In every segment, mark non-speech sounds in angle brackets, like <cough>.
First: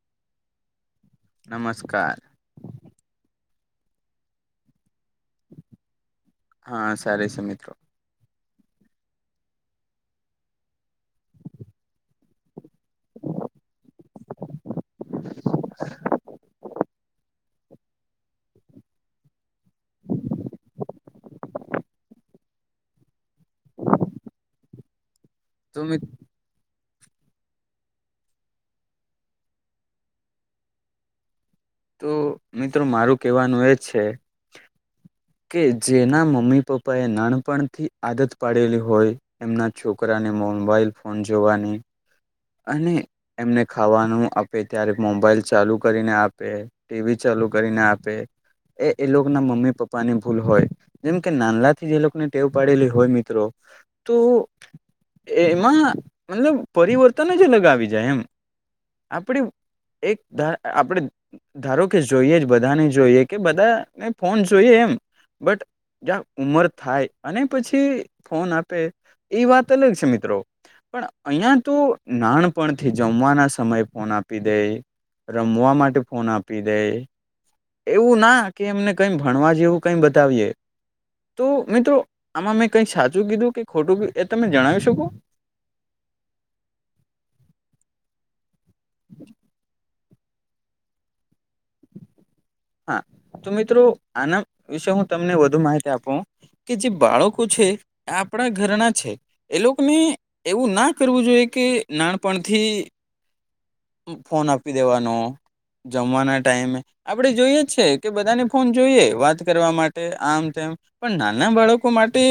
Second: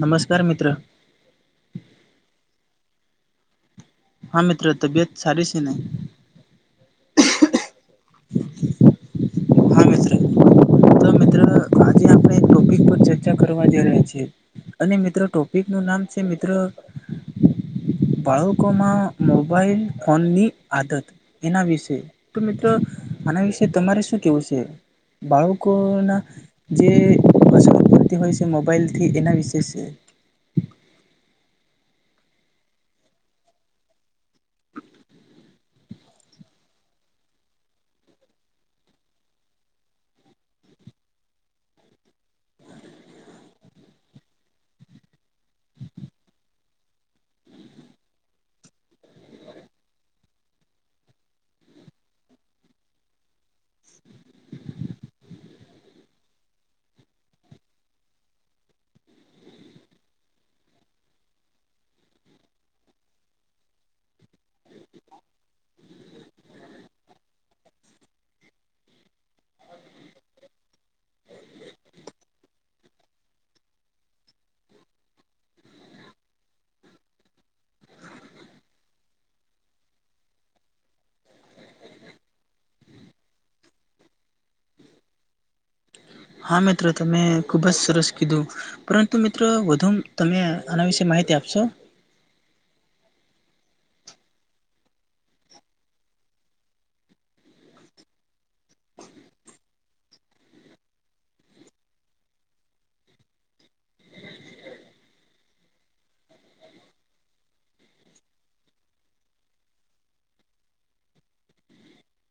નમસ્કાર મિત્ર. નમસ્કાર. હા મિત્ર તબિયત સારી છે? હા સારી છે. હા મિત્ર તો મિત્ર આજે આપણે એક ટોપિક <unintelligible> અને મિત્રો ટોપિક નું નામ છે મિત્ર બાળકોમાં મોબાઈલ ફોનની આદત. એના વિશે તો મિત્રો આના વિશે તમારે શું કેવું છે બાળક? તો લોકોના જે અસરો પડતી હોય છે મોબાઈલથી એના વિશે તો મિત્રો મારું કહેવાનું એ જ છે. કે જેના મમ્મી પપ્પાએ નાનપણથી આદત પાડેલી હોય. એમના છોકરાને મોબાઈલ ફોન જોવાની. અને એમને ખાવાનું આપે ત્યારે મોબાઈલ ચાલુ કરીને આપે. ટીવી ચાલુ કરીને આપે એ એ લોકો ના મમ્મી પપ્પા ની ભૂલ હોય. જેમ કે <inaudible> થી જે લોકોને ટેવ પાડેલી હોય મિત્રો તો એમાં મતલબ પરિવર્તન જ અલગ આવી જાય એમ. આપણી એક આપણે ધારો કે જોઈએ જ બધાને જોઈએ કે બધાને ફોન જોઈએ એમ બટ ઉમર થાય અને પછી ફોન આપે એ વાત અલગ છે મિત્રો. પણ અહીયા તો નાનપણથી જમવાના સમય ફોન આપી દે રમવા માટે ફોન આપી દે. એવું ના કે એમને કઈ ભણવા જેવું કઈ બતાવીએ. તો મિત્રો આમાં મેં કંઈ સાચું કીધું કે ખોટું કધું એ તમે જણાવી શકો? હા મિત્રો તમે ખુબ જ સરસ કીધું પરંતુ મિત્રો વધુ તમે આના વિશે માહિતી આપશો. હા તો મિત્રો આના વિશે હું તમને વધુ માહિતી આપું. કે જે બાળકો છે આપણા ઘરના છે. એ લોકોને એવું ના કરવું જોઈએ કે નાનપણથી ફોન આપી દેવાનો જમવાના ટાઈમે આપડે જોઈએ જ છે કે બધાને ફોન જોઈએ વાત કરવા માટે આમ તેમ પણ નાના બાળકો માટે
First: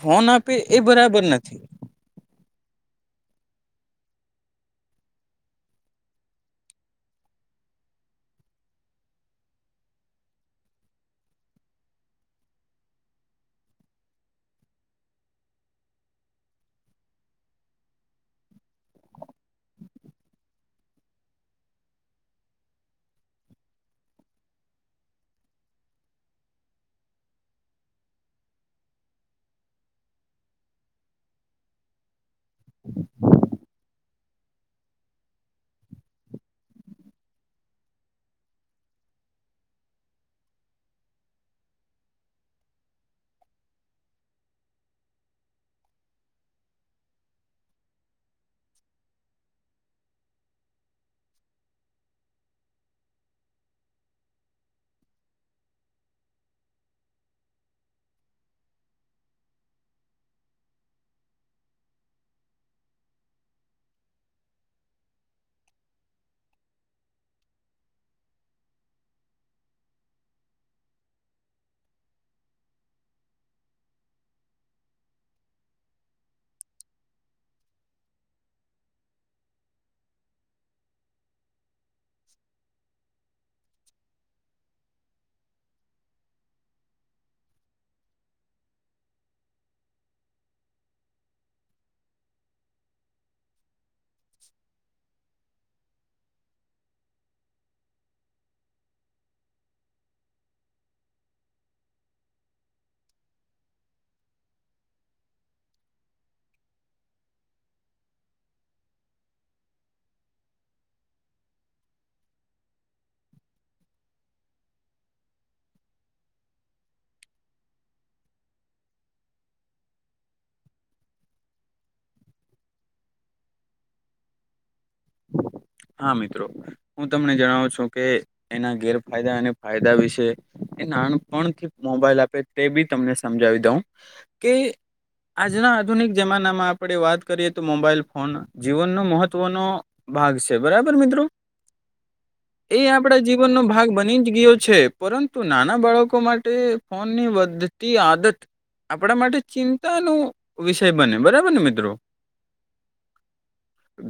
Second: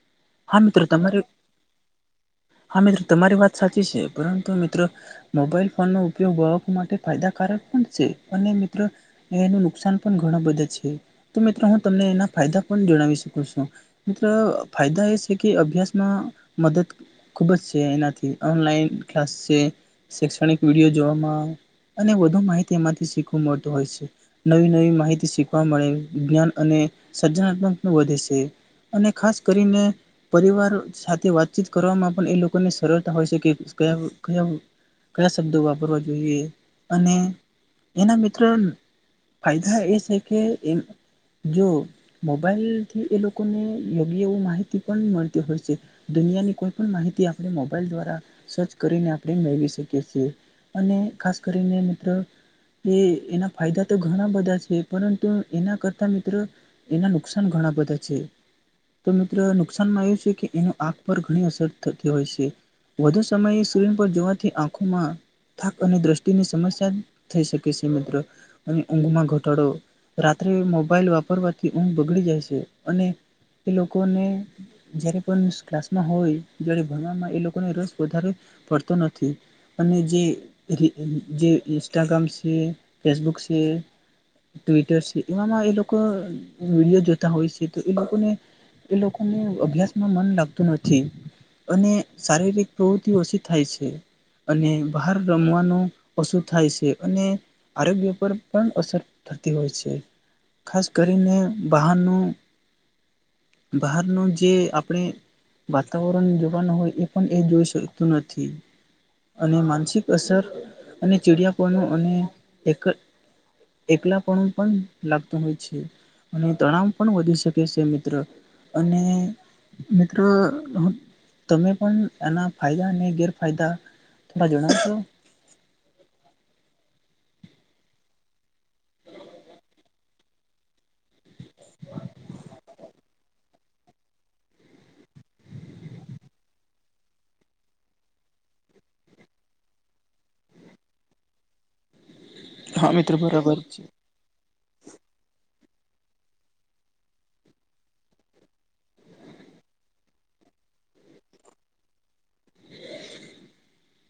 ફોન આપે હા એ મિત્રો તમારે બરાબર નથી. હા મિત્રો તમારી વાત સાચી છે પરંતુ મિત્રો મોબાઈલ ફોન નો ઉપયોગ માટે ફાયદાકારક પણ છે અને મિત્રો એનું નુકસાન પણ ઘણા બધા છે તો મિત્રો હું તમને એના ફાયદા પણ જણાવી શકું છું મિત્ર ફાયદા એ છે કે અભ્યાસમાં મદદ ખુબ જ છે એનાથી ઓનલાઈન ક્લાસ છે શૈક્ષણિક વિડીયો જોવામાં અને વધુ માહિતી એમાંથી શીખું મળતું હોય છે. નવી નવી માહિતી શીખવા મળે જ્ઞાન અને સર્જનાત્મક વધે છે. અને ખાસ કરીને પરિવાર સાથે વાતચીત કરવાવામાં. પણ એ લોકોને સરળતા હોય છે કે કયા કયા કયા શબ્દો વાપરવા જોઈએ અને એના મિત્રો ફાયદા એ છે કે એમ મોબાઈલ થી એ લોકોને યોગ્ય એવું માહિતી પણ મળતી હોય છે દુનિયાની કોઈ પણ માહિતી આપણે મોબાઈલ દ્વારા સર્ચ કરીને આપણે મેળવી શકીએ છીએ. અને ખાસ કરીને મિત્રો. એ એના ફાયદા તો ઘણા બધા છે પરંતુ એના કરતા મિત્રો એના નુકસાન ઘણા બધા છે. તો મિત્રો નુકસાનમાં એવું છે કે એનું આંખ પર ઘણી અસર થતી હોય છે. વધુ સમય સુરીન પર જોવાથી આંખોમાં થાક અને દ્રષ્ટિની સમસ્યા થઈ શકે છે મિત્રો. અને ઊંઘમાં ઘટાડો રાત્રે મોબાઈલ વાપરવાથી ઊંઘ બગડી જાય છે અને એ લોકોને જ્યારે પણ ક્લાસમાં હોય. જય ભણવામાં એ લોકોને રસ વધારે પડતો નથી. અને જે ઇન્સ્ટાગ્રામ છે ફેસબુક છે. ટ્વિટર છે એવામાં એ લોકો વિડીયો જોતા હોય છે તો એ લોકોને એ લોકોને અભ્યાસમાં મન લાગતું નથી. અને શારીરિક પ્રવૃત્તિ ઓછી થાય છે. અને બહાર રમવાનું ઓછું થાય છે અને આરોગ્ય પર પણ અસર થતી હોય છે. ખાસ કરીને બહારનું. બહારનું જે આપણે વાતાવરણ જો હોય એ પણ એ જોઈ શકતું નથી. અને માનસિક અસર અને ચિડિયાપણ અને એક એકલા પણણ પણ લાગતું હોય છે. અને તણાવ પણ વધી શકે છે મિત્ર અને મિત્ર તમે પણ એના ફાયદા અને ગેરફાયદારા જણાવશો. હા મિત્રો હું તમને જણાવું છું કે એના ગેરફાયદા અને ફાયદા વિશે એ નાનપણથી મોબાઈલ આપે તે બી તમને સમજાવી દઉં કે. આજના આધુનિક જમાનામાં આપણે વાત કરીએ તો મોબાઈલ ફોન જીવનનો મહત્વનો ભાગ છે બરાબર મિત્રો એ હા મિત્ર આપડા બરાબર જીવનનો છે ભાગ બ જ ગયો છે પરંતુ નાના બાળકો માટે ફોનની વધતી આદત આપણા માટે ચિંતા ન વિષય બને બરાબર ને મિત્રો.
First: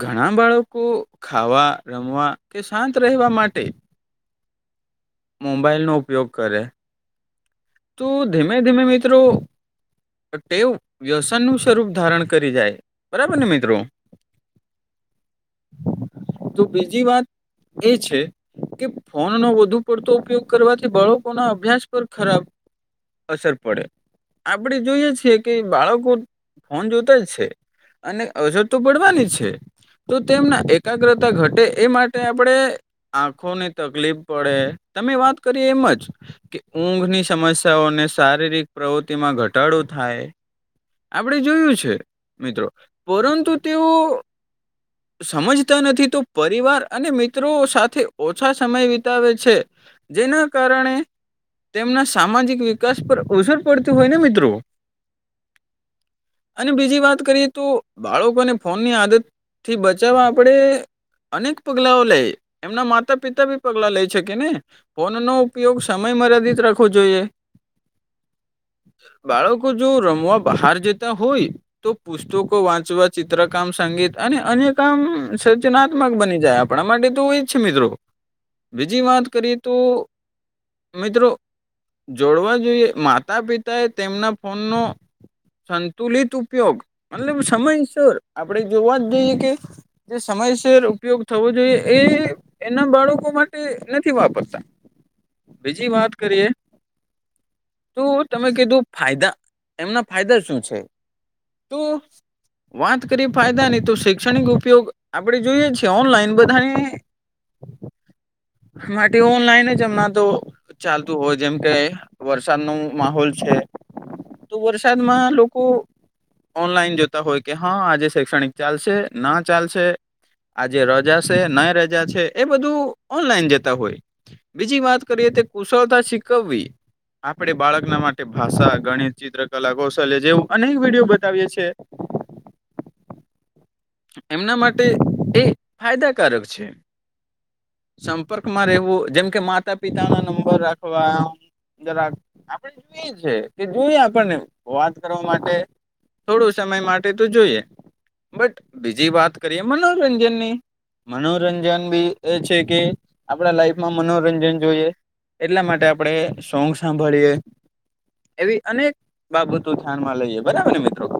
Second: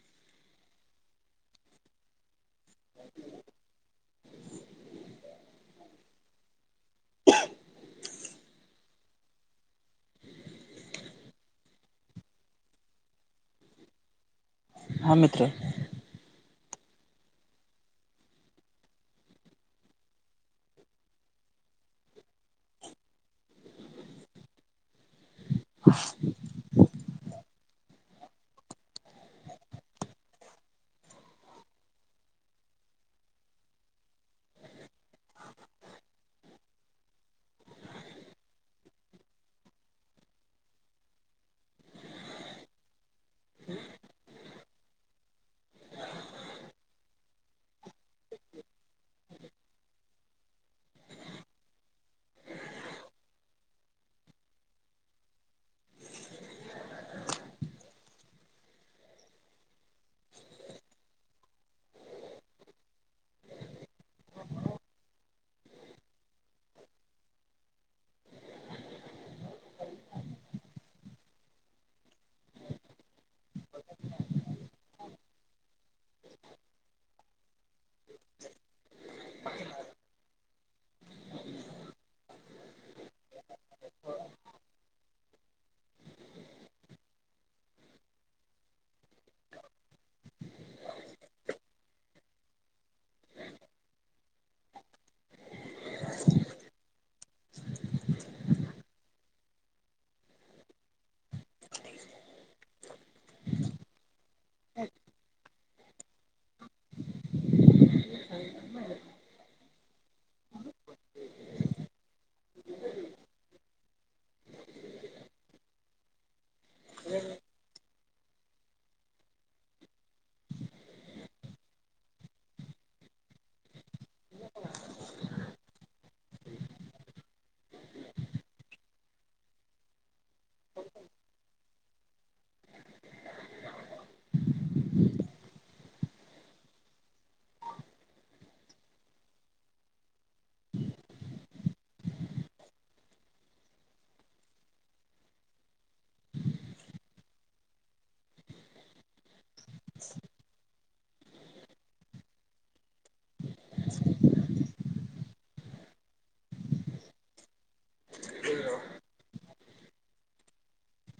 ઘણા બાળકો ખાવા રમવા કે શાંત રહેવા માટે મોબાઈલનો ઉપયોગ કરે. <inaudible> તું ધીમે ધીમે મિત્રો. તો તે વ્યસન નું સ્વરૂપ ધારણ કરી જાય બરાબર ને મિત્રો? હા મિત્ર. તો બીજી વાત એ છે કે ફોન નો વધુ પડતો ઉપયોગ કરવાથી બાળકો ના અભ્યાસ પર ખરાબ અસર પડે. આપડે જોઈએ છીએ કે બાળકો ફોન જોતા જ છે અને અજર તો પડવાની છે. તો તેમના એકાગ્રતા ઘટે એ માટે આપડે આંખોને તકલીફ પડે તમે વાત કરી એમ જ કે ઊંઘની સમસ્યાઓને શારીરિક પ્રવૃતિ માં ઘટાડો થાય આપડે જોયું છે મિત્રો. પરંતુ તેઓ હ સમજતા નથી તો પરિવાર અને મિત્રો સાથે ઓછા સમય વિતાવે છે. જેના કારણે તેમના સામાજિક વિકાસ પર અસર પડતી હોય ને મિત્રો. અને બીજી વાત કરીએ તો બાળકોને ફોનની આદત થી બચાવા આપડે અનેક પગલાઓ લે. એમના માતા પિતા ભી પગલા લઈ શકે ને ફોન નો ઉપયોગ સમય મર્યાદિત રખ વું જોઈએ. હ બાળકો જો રમવા બહાર જતા હોય તો પુસ્તકો વાંચવા ચિત્રકામ સંગીત અને અન્ય કામ સર્જનાત્મક બની જાય આપ ણા માટે તો એ જ છે મિત્રો બીજી વાત કરીએ તો મિત્રો જોડવા જોઈએ માતા પિતા એ તેમના ફોનનો સંતુલિત ઉપયોગ અને સમયસર આપડે જોવા જ જઈએ કે જે સમયસર ઉપયોગ થવો જોઈએ એ એના બાળકો માટે નથી વાપરતા. બીજી વાત કરીએ તો તમે કીધું ફાયદા એમના ફાયદા શું છે તો વાત કરીએ ફાયદા ની તો શૈક્ષણિક ઉપયોગ આપડે જોઈએ છીએ ઓનલાઈન બધા એ માટે ઓનલાઈન જ હમણાં તો ચાલતું હોય જેમ કે વરસાદ નું માહોલ છે તો વરસાદમાં લોકો ઓનલાઈન જોતા હોય કે હા આજે શૈક્ષણિક ચાલશે ના ચાલશે આજે રજા છે ના રજા છે એ બધું ઓનલાઈન જતા હોય. બીજી વાત કરીએ તે કુશળતા શીખવવી આપડે બાળકના માટે ભાષા ગણિત ચિત્ર કલા કૌશલ્ય જેવ અનેક વિડીયો બતાવીએ છીએ. એમના માટે એ ફાયદા કારક છે. સંપર્કમાં રહેવું જેમ કે માતા પિતા ના નંબર રાખવા જે રાખ આપડે એ છે કે જોઈએ આપણ ને વાત કરવા માટે થોડો સમય માટે તો જોઈએ બટ બીજી વાત કરીએ મનોરંજનની મનોરંજન બી એ છે કે આપડા લાઈફમાં મનોરંજન જોઈએ એટલા માટે આપડે સોંગ સાંભળીએ એવી અનેક બાબતું ધ્યાનમાં લઈએ બરાબર ને મિત્રો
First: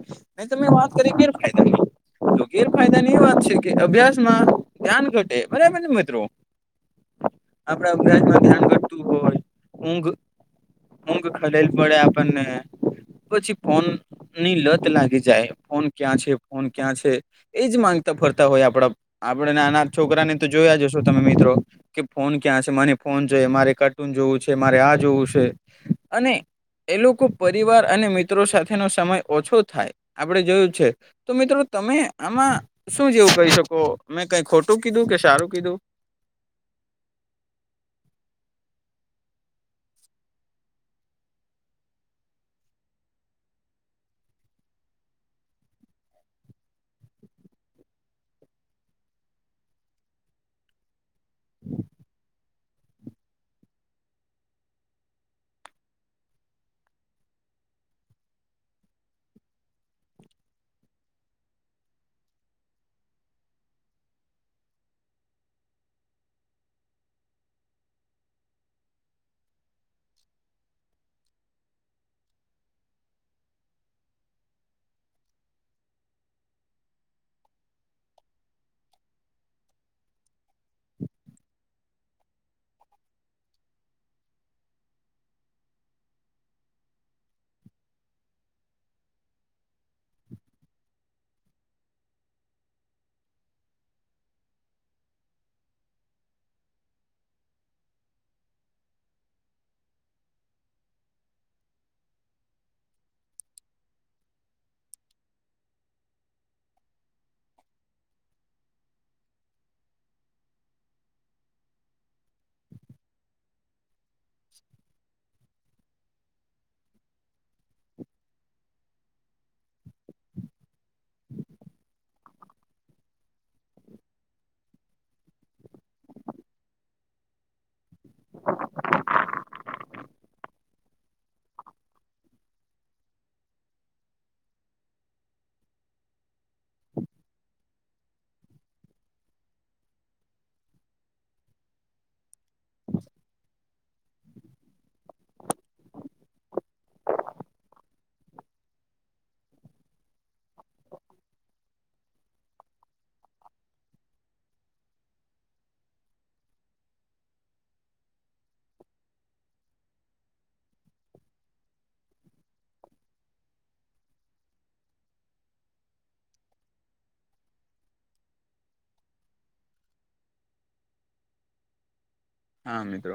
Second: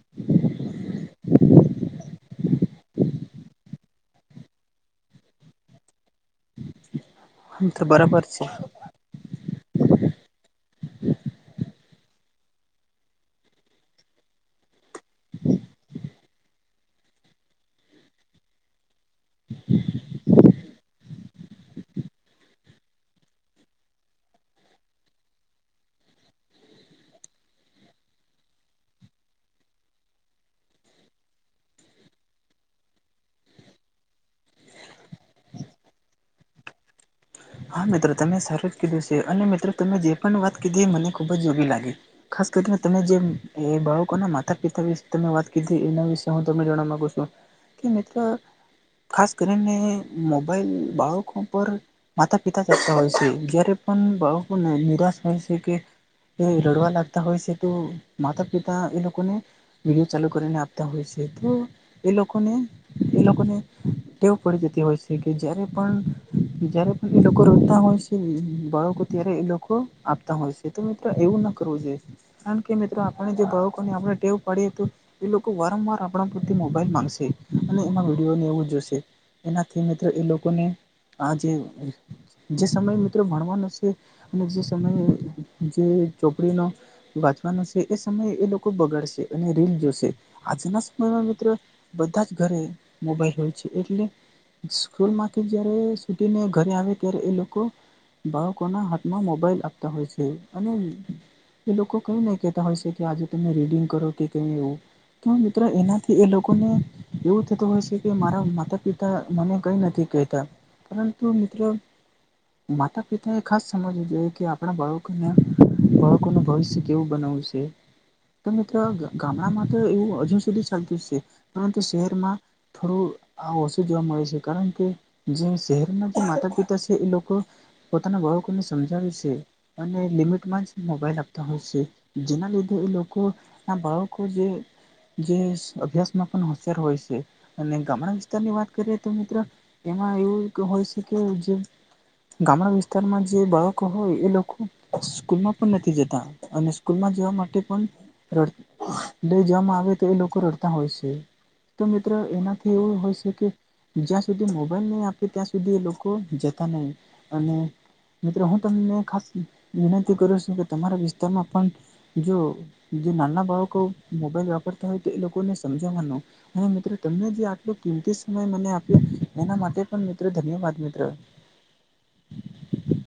ન તમે વાત કરી ફાયદ નહીં. તો ગેરફાયદા ની એ વાત છે કે અભ્યાસ માં ધ્યાન ઘટે બરાબર ને મિત્રો. મિત્ર આપડા બરાબર <unintelligible> છે ધ્યાન ઘટતું હોય ઊંઘ ઊંઘ ખલેડ પડે આપણને. પછી ફોનની લત લાગી જાય ફોન ક્યાં છે ફોન ક્યાં છે એજ માંગતા ફરતા હોય આપડા આપડે આના છોકરાને તો જોયા હશો તમે મિત્રો કે ફોન ક્યાં છે મને ફોન જોઈ મારે કાર્ટૂન જોવું છે મારે આ જોવું છે અને એ લોકો પરિવાર અને મિત્રો સાથેનો સમય ઓછો થાય. આપડે જોયું છે તો મિત્રો તમે આમાં શું જેવું કહી શકો મેં કઈ ખોટું કીધું કે સારું કીધું? હા મિત્રો તમે સારું જ કીધું છે. અને મિત્રો તમે જે પણ વાત કીધી એ મને ખુબ જ નવી લાગી. ખાસ કરીને તમે જે બાળકોના માતા પિતા વિશે તમે વાત કરીધી એ ના વિશે હું તમને જાણવા માંગુ છું. કે મિત્ર ખાસ કરીને મોબાઈલ બાળકો પર માતા પિતા જતા હોય છે જયારે પણ નિરાશ હોય છે કે એ રડવા લાગતા હોય છે, તો માતા પિતા એ લોકોને વિડીયો ચાલુ કરીને આપતા હોય છે, તો એ લોકોને એ લોકોને ટેવ પડી જતી હોય છે, કે જ્યારે પણ જ્યારે એ લોકો રોતા હોય છે, બાળકો ત્યારે એ લોકો આપતા હોય છે, તો મિત્રો એવું ના કરવું જોઈએ. કારણ કે, મિત્રો આપણને જે બાળકોને આપણે ટેવ પાડીએ તો એ લોકો વારંવાર આપણા પાયેથી મોબાઈલ માંગશે અને એમાં વિડીયો નેવું જોશે. એનાથી મિત્રો એ લોકોને આ જે જે સમયે મિત્રો ભણવાનો છે, અને જે સમયે જે ચોપડીનો વાંચવાનું છે, એ સમયે એ લોકો બગાડશે અને રીલ જોશે, આજના સમયમાં મિત્રો બધા જ ઘરે મોબાઈલ હોય છે, એટલે સ્કૂલ માંથી જયારે સુૂટીને ઘરે આવે ત્યારે એ લોકો બાળકોના હાથમાં મોબાઈલ આપતા હોય છે, અને એ લોકો કઈ નહી કહેતા હોય છે, કે આજે તમે રીડિંગ કરો કે કઈ એવું તો મિત્રો એનાથી એ લોકો ને એવું થતું હોય છે, કે મારા માતા પિતા મને કઈ નથી કહેતા. પરંતુ મિત્ર માતા પિતા એ ખાસ સમજવવુ જોઈએ કે આપણા બાળકોને બાળકો નુ ભવિષ્ય કેવું બનાવવું છે,? તો મિત્રો ગામડામાં તો એવું હજુ સુધી ચાલતું છે, પરંતુ શહેરમાં થોડું આ ઓછું જોવા મળે છે કારણ કે જે શહેરના માતા પિતા છે, એ લોકો પોતાના બાળકોને સમજાવે છે, અને લિમિટમાં જ મોબાઈલ આપતા હોય છે, જેના એ લોકો આ બાળકો છે, જો જે અભ્યાસમાં પણ હોશિયાર હોય છે, અને ગામડા વિસ્તારની વાત કરીએ તો મિત્ર એમાં એવું હોય છે, કે જે ગામડા વિસ્તારમાં જે બાળકો હોય એ લોકો સ્કૂલમાં પણ નથી જતા. અને સ્કૂલ માં જવા માટે પણ રડ લઈ જવામાં આવે તો એ લોકો રડતા હોય છે, તો મિત્ર એનાથી એવું હોય છે, કે જ્યાં સુધી મોબાઈલ નહી આપે ત્યાં સુધી એ લોકો જતા નહી. અને મિત્રો હું તમને ખાસ વિનંતી કરું છું કે, તમારા વિસ્તારમાં પણ જો જે નાના બાળકો મોબાઈલ વાપરતા હોય તો એ લોકોને સમજાવવાનો. અને મિત્રો તમને જે આટલો કિમતી સમય મને આપ્યો એના માટે પણ મિત્રો ધન્યવાદ મિત્રો. હા મિત્ર!